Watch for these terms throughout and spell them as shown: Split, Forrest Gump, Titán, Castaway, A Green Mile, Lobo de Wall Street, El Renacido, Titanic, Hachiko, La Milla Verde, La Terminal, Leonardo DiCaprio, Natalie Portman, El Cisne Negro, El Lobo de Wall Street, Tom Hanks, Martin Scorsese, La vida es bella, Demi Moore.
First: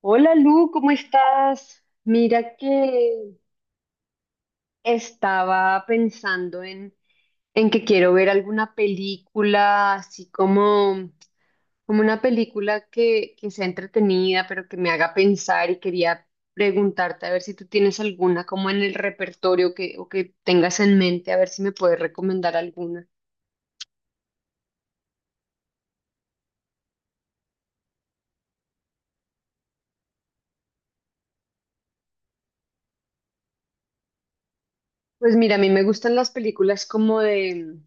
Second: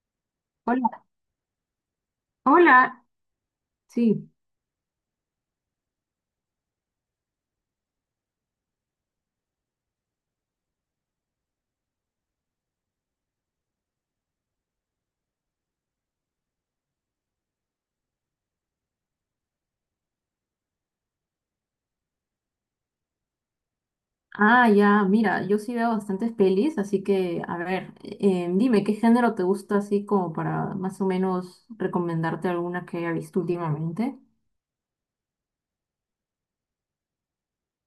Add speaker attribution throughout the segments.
Speaker 1: Hola Lu, ¿cómo
Speaker 2: Hola,
Speaker 1: estás? Mira
Speaker 2: hola,
Speaker 1: que
Speaker 2: sí.
Speaker 1: estaba pensando en que quiero ver alguna película, así como, como una película que sea entretenida, pero que me haga pensar y quería preguntarte a ver si tú tienes alguna como en el repertorio que, o que tengas en mente, a ver si me puedes recomendar alguna.
Speaker 2: Ya, mira, yo sí veo bastantes pelis, así que, a ver, dime, ¿qué género te gusta así como para más o menos recomendarte alguna que haya visto últimamente?
Speaker 1: Pues mira, a mí me gustan las películas como de,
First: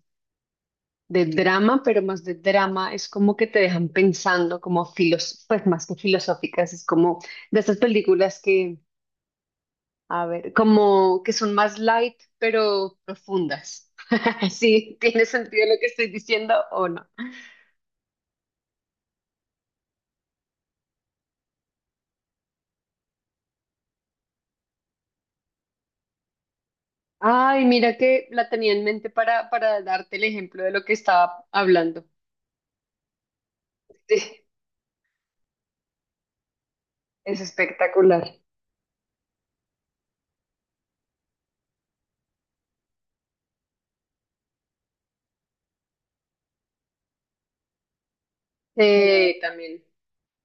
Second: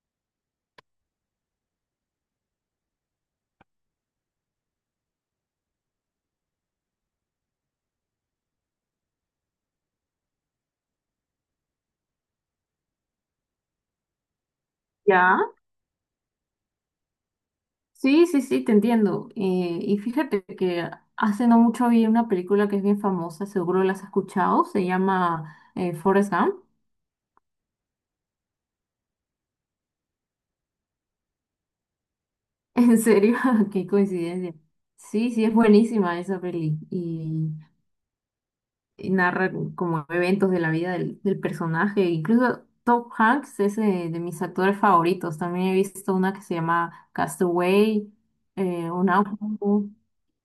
Speaker 1: de drama, pero más de drama, es como que te dejan pensando, como filos, pues más que filosóficas, es como de estas películas que, a ver, como que son más light, pero profundas. ¿Sí tiene
Speaker 2: Ya.
Speaker 1: sentido lo que estoy diciendo o no?
Speaker 2: Sí, sí, sí, te entiendo. Y fíjate que hace no mucho vi una película que es bien famosa, seguro la has escuchado, se llama Forrest Gump.
Speaker 1: Ay, mira que la tenía en mente para darte el ejemplo de lo que estaba hablando.
Speaker 2: En serio, qué
Speaker 1: Sí,
Speaker 2: coincidencia. Sí, sí, es buenísima esa peli.
Speaker 1: es
Speaker 2: y
Speaker 1: espectacular.
Speaker 2: y narra como eventos de la vida del personaje. Incluso Tom Hanks es mis actores favoritos. También he visto una que se llama Castaway, Un
Speaker 1: También.
Speaker 2: Náufrago,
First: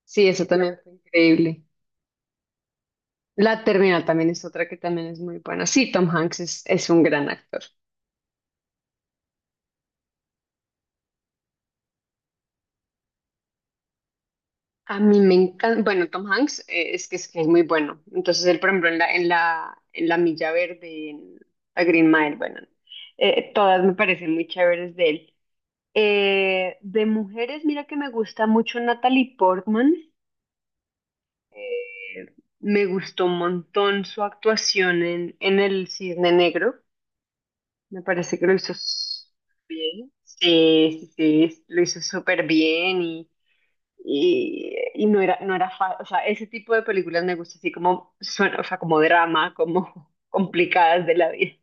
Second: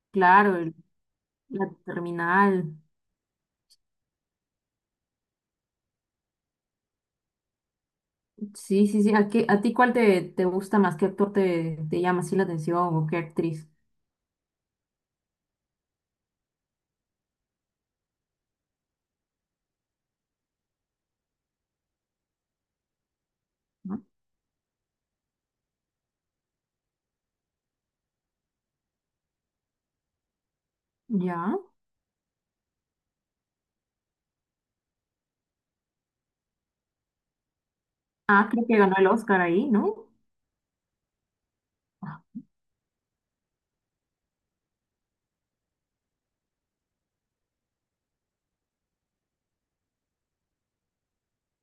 Speaker 1: Sí, eso
Speaker 2: claro,
Speaker 1: también fue increíble.
Speaker 2: La Terminal.
Speaker 1: La Terminal también es otra que también es muy buena. Sí, Tom Hanks es un gran actor.
Speaker 2: Sí, sí, sí. ¿A ti cuál te gusta más? ¿Qué actor te llama así la atención o qué actriz?
Speaker 1: A mí me encanta, bueno, Tom Hanks es que es, que es muy bueno. Entonces él, por ejemplo, en la Milla Verde, en A Green Mile, bueno, todas me
Speaker 2: ¿No?
Speaker 1: parecen muy chéveres de él. De mujeres, mira que me gusta mucho Natalie Portman.
Speaker 2: Ya.
Speaker 1: Eh, Me gustó un montón su actuación en El Cisne Negro. Me parece que
Speaker 2: Ah,
Speaker 1: lo
Speaker 2: creo
Speaker 1: hizo
Speaker 2: que ganó el Oscar ahí, ¿no?
Speaker 1: bien. Sí, sí, sí, sí, lo hizo súper bien y no era, no era fácil. O sea, ese tipo de películas me gusta así como suena, o sea, como drama, como complicadas de la vida.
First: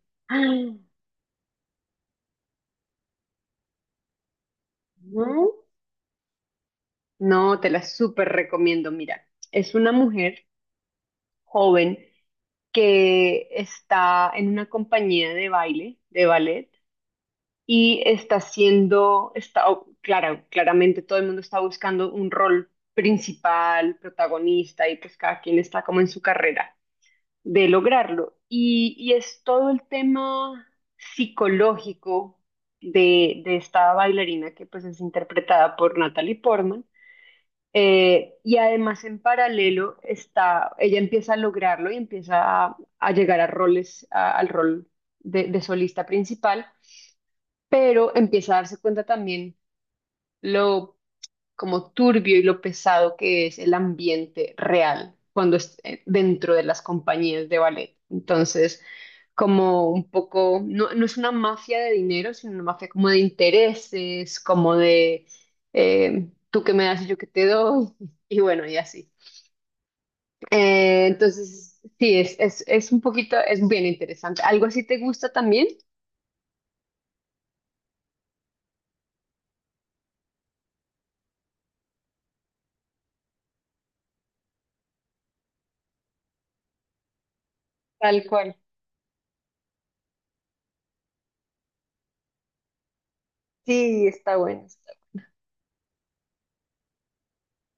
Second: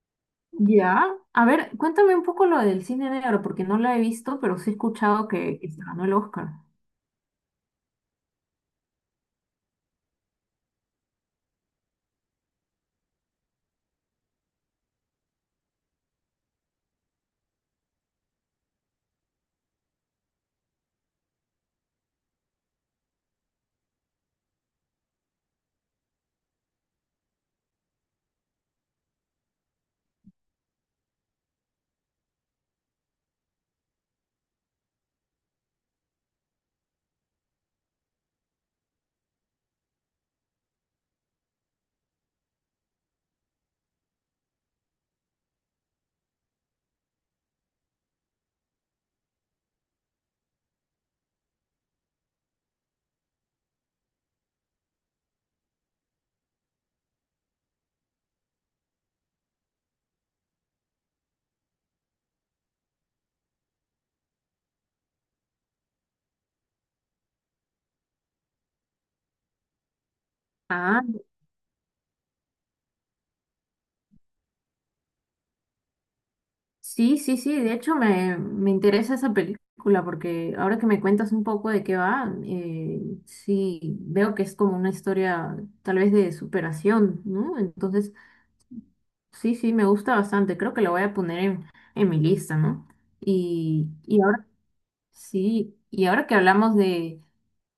Speaker 2: Ya. A ver, cuéntame un poco lo del cine negro, porque no lo he visto, pero sí he escuchado
Speaker 1: No,
Speaker 2: que se ganó el Oscar.
Speaker 1: no, te la súper recomiendo. Mira, es una mujer joven que está en una compañía de baile, de ballet. Y está siendo, está, claro, claramente todo el mundo está buscando un rol principal, protagonista, y pues cada quien está como en su carrera de lograrlo. Y es todo el tema psicológico de esta bailarina que pues es interpretada por Natalie Portman. Y además en paralelo está, ella empieza a lograrlo y empieza a llegar a roles, al rol de solista principal pero empieza a darse cuenta también lo como turbio y lo pesado que es el ambiente real cuando es dentro de las compañías de ballet. Entonces, como un poco, no, no es una mafia de dinero, sino una mafia como de intereses, como de tú que me das y yo que te doy, y bueno, y así.
Speaker 2: Ah,
Speaker 1: Entonces, sí, es un poquito, es bien interesante. ¿Algo así te gusta también?
Speaker 2: sí, sí, sí, de hecho me interesa esa película porque ahora que me cuentas un poco de qué va, sí, veo que es como una historia tal vez de superación, ¿no? Entonces,
Speaker 1: Tal cual.
Speaker 2: sí, sí, me gusta bastante, creo que la voy a poner en mi lista, ¿no?
Speaker 1: Sí,
Speaker 2: Y
Speaker 1: está
Speaker 2: ahora
Speaker 1: bueno. Está
Speaker 2: sí, y ahora que hablamos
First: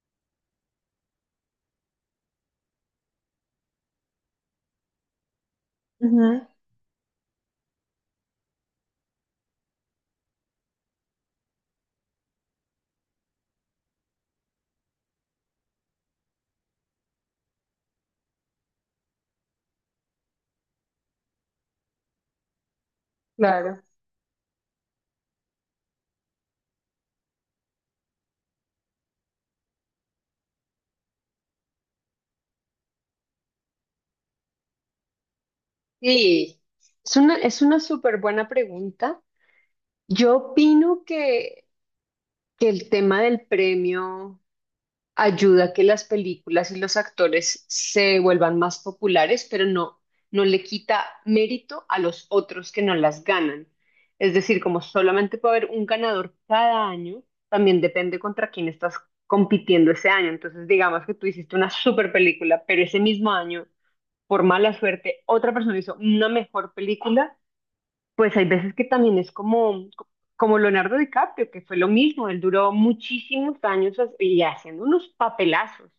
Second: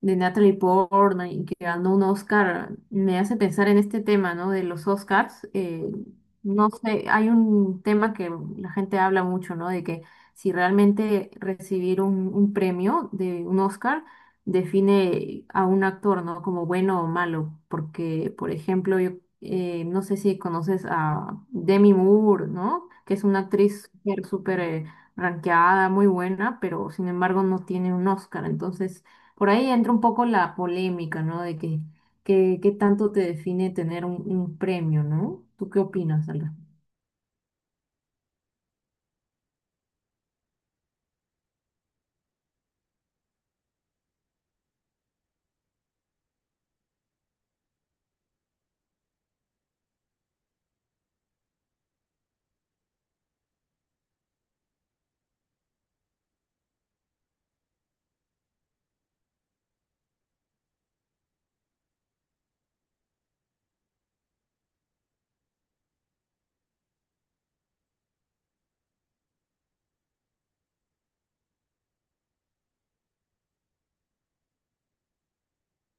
Speaker 2: de Natalie Portman y que ganó un Oscar, me hace pensar en este tema, ¿no? De los Oscars.
Speaker 1: bueno. Ujú,
Speaker 2: No sé, hay un tema que la gente habla mucho, ¿no? De que si realmente recibir un premio de un Oscar define a un actor, ¿no? Como bueno o malo. Porque, por ejemplo, yo no sé si conoces a Demi Moore, ¿no? Que es una
Speaker 1: claro.
Speaker 2: actriz súper, súper... ranqueada, muy buena, pero sin embargo no tiene un Oscar. Entonces, por ahí entra un poco la polémica, ¿no? De que, qué tanto te define tener un premio, ¿no? ¿Tú qué opinas, Alba?
Speaker 1: Sí, es una súper buena pregunta. Yo opino que el tema del premio ayuda a que las películas y los actores se vuelvan más populares, pero no, no le quita mérito a los otros que no las ganan. Es decir, como solamente puede haber un ganador cada año, también depende contra quién estás compitiendo ese año. Entonces, digamos que tú hiciste una súper película, pero ese mismo año, por mala suerte, otra persona hizo una mejor película, pues hay veces que también es como, como Leonardo DiCaprio, que fue lo mismo, él duró muchísimos años y haciendo unos papelazos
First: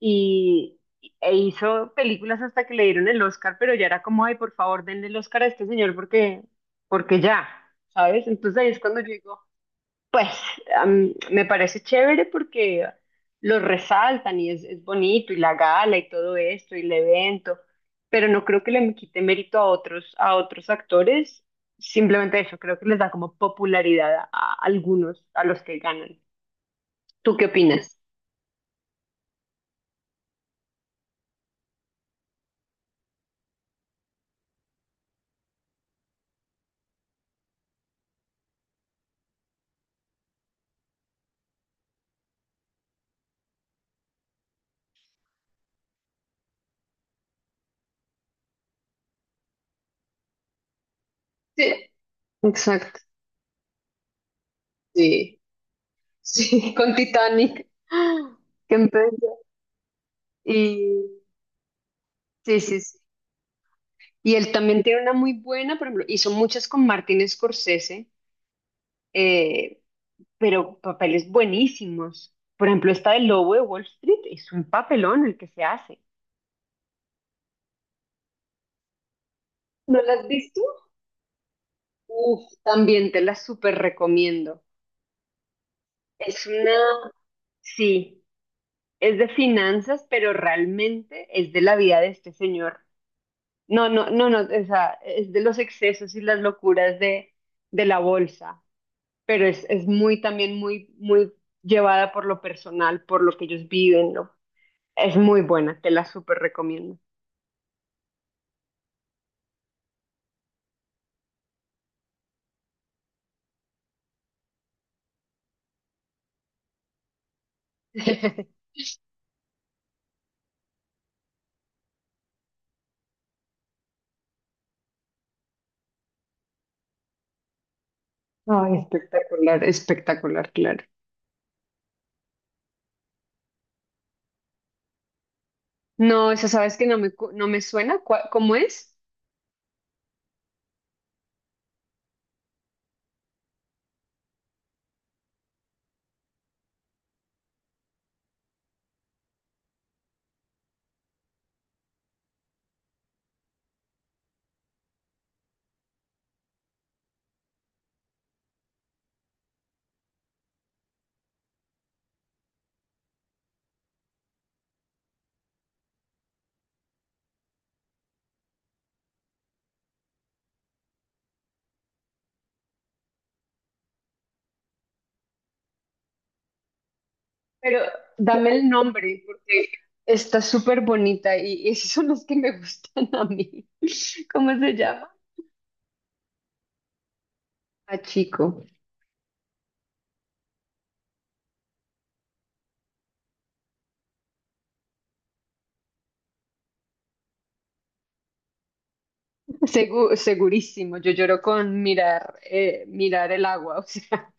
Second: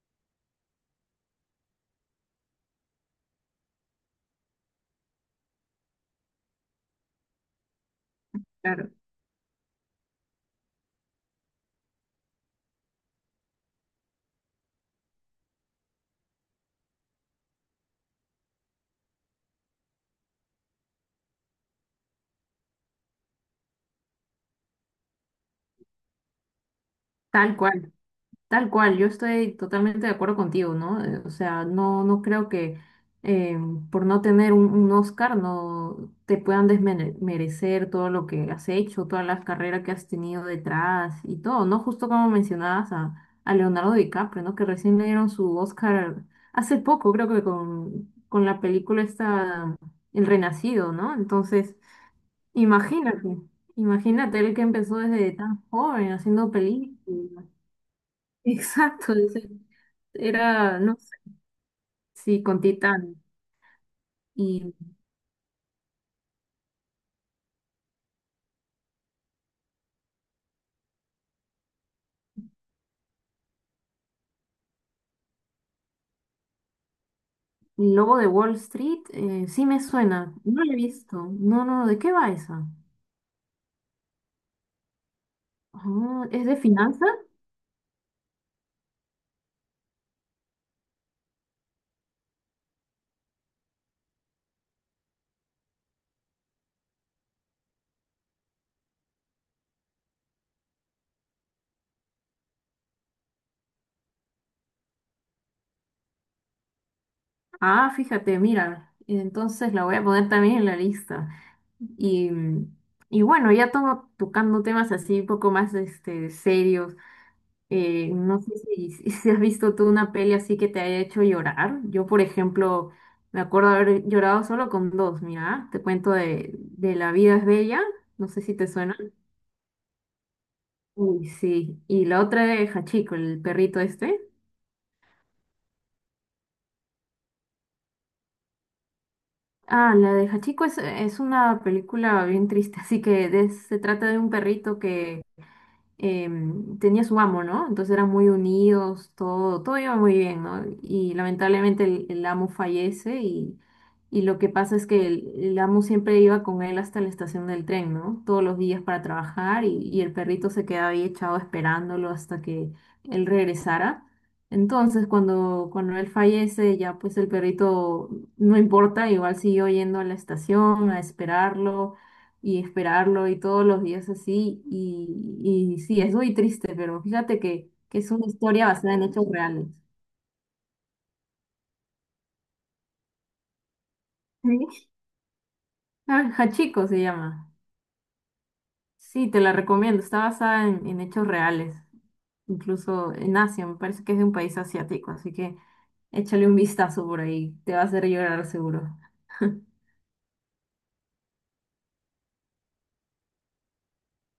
Speaker 1: y, e hizo películas hasta que le dieron el Oscar, pero ya era como, ay, por favor, denle el Oscar a este señor porque, porque ya, ¿sabes? Entonces ahí es
Speaker 2: Claro,
Speaker 1: cuando yo digo, pues me parece chévere porque lo resaltan y es bonito y la gala y todo esto y el evento, pero no creo que le quite mérito a otros actores, simplemente eso, creo que les da como popularidad a algunos, a los que ganan. ¿Tú qué
Speaker 2: tal cual.
Speaker 1: opinas?
Speaker 2: Tal cual, yo estoy totalmente de acuerdo contigo, ¿no? O sea, no, no creo que eh, por no tener un Oscar no te puedan desmerecer todo lo que has hecho, todas las carreras que has tenido detrás y todo, ¿no? Justo como mencionabas a Leonardo DiCaprio, ¿no? Que recién le dieron su Oscar hace poco, creo que con la película esta, El Renacido, ¿no? Entonces,
Speaker 1: Sí, exacto.
Speaker 2: imagínate, imagínate él que empezó desde
Speaker 1: Sí,
Speaker 2: tan joven haciendo
Speaker 1: sí, con
Speaker 2: películas.
Speaker 1: Titanic. Que
Speaker 2: Exacto,
Speaker 1: empezó.
Speaker 2: dice. Era, no sé,
Speaker 1: Y
Speaker 2: sí,
Speaker 1: sí,
Speaker 2: con
Speaker 1: sí, sí.
Speaker 2: Titán.
Speaker 1: Y él
Speaker 2: Y
Speaker 1: también tiene una muy buena, por ejemplo, hizo muchas con Martin Scorsese. eh, pero papeles buenísimos. Por ejemplo, esta del Lobo de Wall Street es un papelón el que se hace.
Speaker 2: y Lobo de Wall Street, sí me
Speaker 1: ¿No la has
Speaker 2: suena.
Speaker 1: visto?
Speaker 2: No lo he visto. No, no, ¿de qué va
Speaker 1: Uf,
Speaker 2: esa?
Speaker 1: también te la súper recomiendo.
Speaker 2: Ah, ¿es
Speaker 1: Es
Speaker 2: de
Speaker 1: una,
Speaker 2: finanzas?
Speaker 1: sí, es de finanzas, pero realmente es de la vida de este señor. No, no, no, no, o sea, es de los excesos y las locuras de la bolsa, pero es muy también muy, muy llevada por lo personal, por lo que ellos viven, ¿no? Es muy buena, te la súper recomiendo.
Speaker 2: Ah, fíjate, mira. Entonces la voy a poner también en la lista. Y, y bueno, ya tomo tocando temas así un poco más este, serios. No sé si, si has visto tú una peli así que te haya hecho llorar. Yo, por ejemplo, me acuerdo haber llorado solo con dos. Mira, te cuento de La vida es bella. No sé si te
Speaker 1: Ay,
Speaker 2: suena.
Speaker 1: espectacular, espectacular, claro.
Speaker 2: Uy, sí. Y la otra de Hachiko, el perrito este.
Speaker 1: No, eso sabes que no me, cu- no me suena, cua- ¿cómo es?
Speaker 2: Ah, la de Hachiko es una película bien triste, así que se trata de un perrito que tenía su amo, ¿no? Entonces eran muy unidos, todo, todo iba muy bien, ¿no? Y lamentablemente el amo fallece y lo que pasa es que el amo siempre iba con él hasta la estación del tren, ¿no? Todos los días para trabajar y el perrito se quedaba ahí echado esperándolo hasta que él regresara. Entonces, cuando, cuando él fallece, ya pues el perrito no importa, igual siguió yendo a la estación a esperarlo y esperarlo y todos los días así. Y sí, es muy triste, pero fíjate
Speaker 1: Pero
Speaker 2: que es una
Speaker 1: dame
Speaker 2: historia
Speaker 1: el
Speaker 2: basada en
Speaker 1: nombre,
Speaker 2: hechos reales.
Speaker 1: porque está súper bonita y esos son los que me gustan a mí. ¿Cómo se
Speaker 2: Sí.
Speaker 1: llama?
Speaker 2: Ah, Hachiko se llama.
Speaker 1: A chico.
Speaker 2: Sí, te la recomiendo. Está basada en hechos reales, incluso en Asia. Me parece que es de un país asiático, así que échale un vistazo por ahí. Te va a hacer llorar seguro.
Speaker 1: Segu- segurísimo, yo lloro con mirar, mirar el agua, o sea.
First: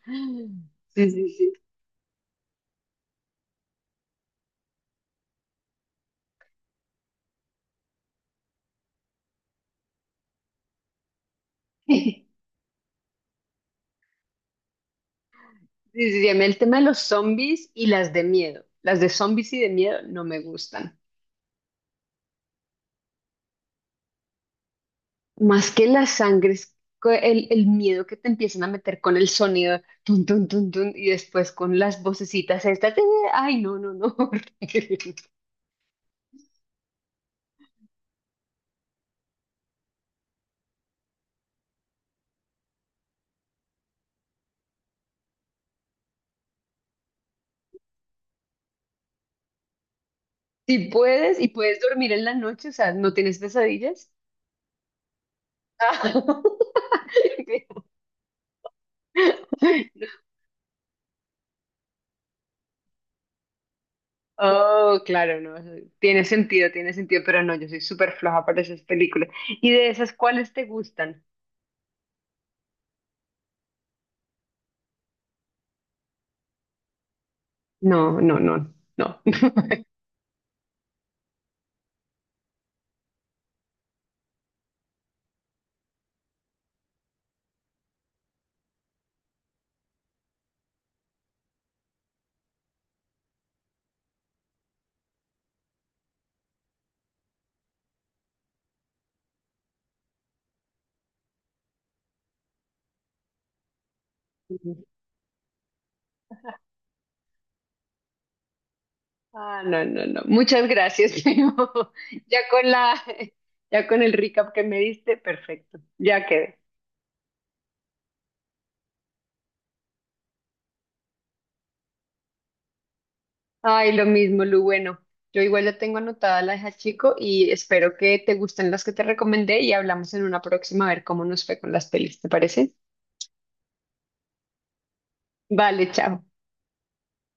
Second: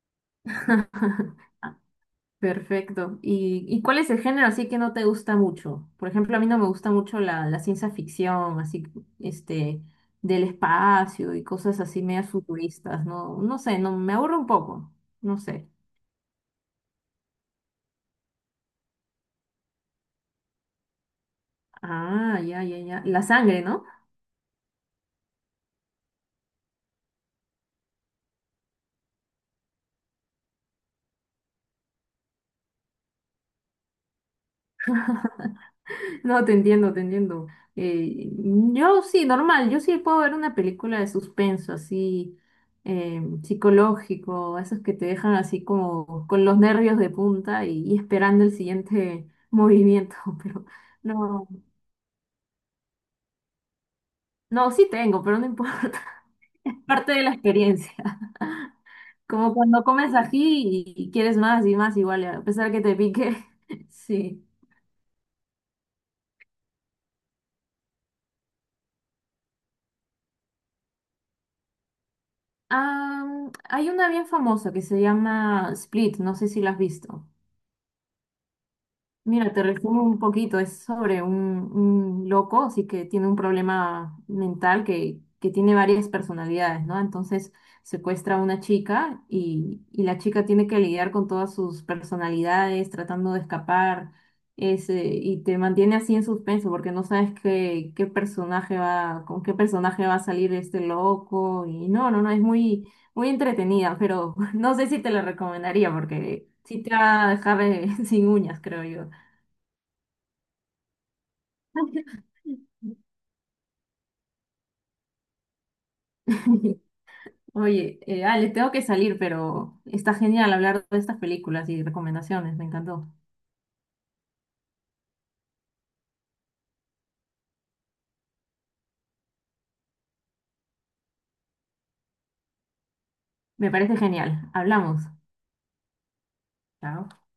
Speaker 1: Sí, sí, sí.
Speaker 2: Perfecto. Y cuál es el género así que no te gusta mucho? Por ejemplo, a mí no me gusta mucho la ciencia ficción, así, este, del espacio y cosas así medias futuristas, ¿no? No sé, no, me aburre un poco, no sé.
Speaker 1: sí, sí, sí, a mí el tema de los zombies y las de miedo. Las de zombies y de miedo no me gustan.
Speaker 2: Ah, ya, ya, ya. La sangre, ¿no?
Speaker 1: Más que la sangre, es el miedo que te empiezan a meter con el sonido, tun, tun, tun, tun, y después con las vocecitas estas, de, ay, no, no, no. Horrible.
Speaker 2: No, te entiendo, te entiendo. Yo sí, normal, yo sí puedo ver una película de suspenso, así, psicológico, esos que te dejan así como con los nervios de punta y esperando el siguiente movimiento, pero
Speaker 1: Si puedes
Speaker 2: no,
Speaker 1: y puedes dormir en la noche, o sea, ¿no tienes pesadillas?
Speaker 2: no, sí tengo, pero no importa,
Speaker 1: Ah.
Speaker 2: parte de la experiencia. Como cuando comes ají y quieres más y más, igual, a pesar que te pique, sí.
Speaker 1: oh, claro, no, eso tiene sentido, pero no, yo soy súper floja para esas películas. ¿Y de esas cuáles te gustan?
Speaker 2: Ah, hay una bien famosa que se llama Split, no sé si la has visto.
Speaker 1: No, no, no, no.
Speaker 2: Mira, te resumo un poquito, es sobre un loco, así que tiene un problema mental que tiene varias personalidades, ¿no? Entonces secuestra a una chica y la chica tiene que lidiar con todas sus personalidades, tratando de escapar, ese, y te mantiene así en suspenso porque no sabes qué, qué personaje va, con qué personaje va a salir este loco, y no, no, no, es muy, muy entretenida, pero no sé si te la recomendaría porque sí te va a dejar sin uñas, creo yo.
Speaker 1: ah, no, no, no. Muchas gracias, primo. Ya con la, ya con el recap que me diste, perfecto. Ya quedé.
Speaker 2: Oye, Alex, tengo que salir, pero está genial hablar de estas películas y recomendaciones, me encantó.
Speaker 1: Ay, lo mismo, Lu. Bueno, yo igual ya tengo anotada la hija chico y espero que te gusten las que te recomendé y hablamos en una próxima a ver cómo nos fue con las pelis, ¿te parece?
Speaker 2: Me parece genial. Hablamos.
Speaker 1: Vale, chao.
Speaker 2: Chao.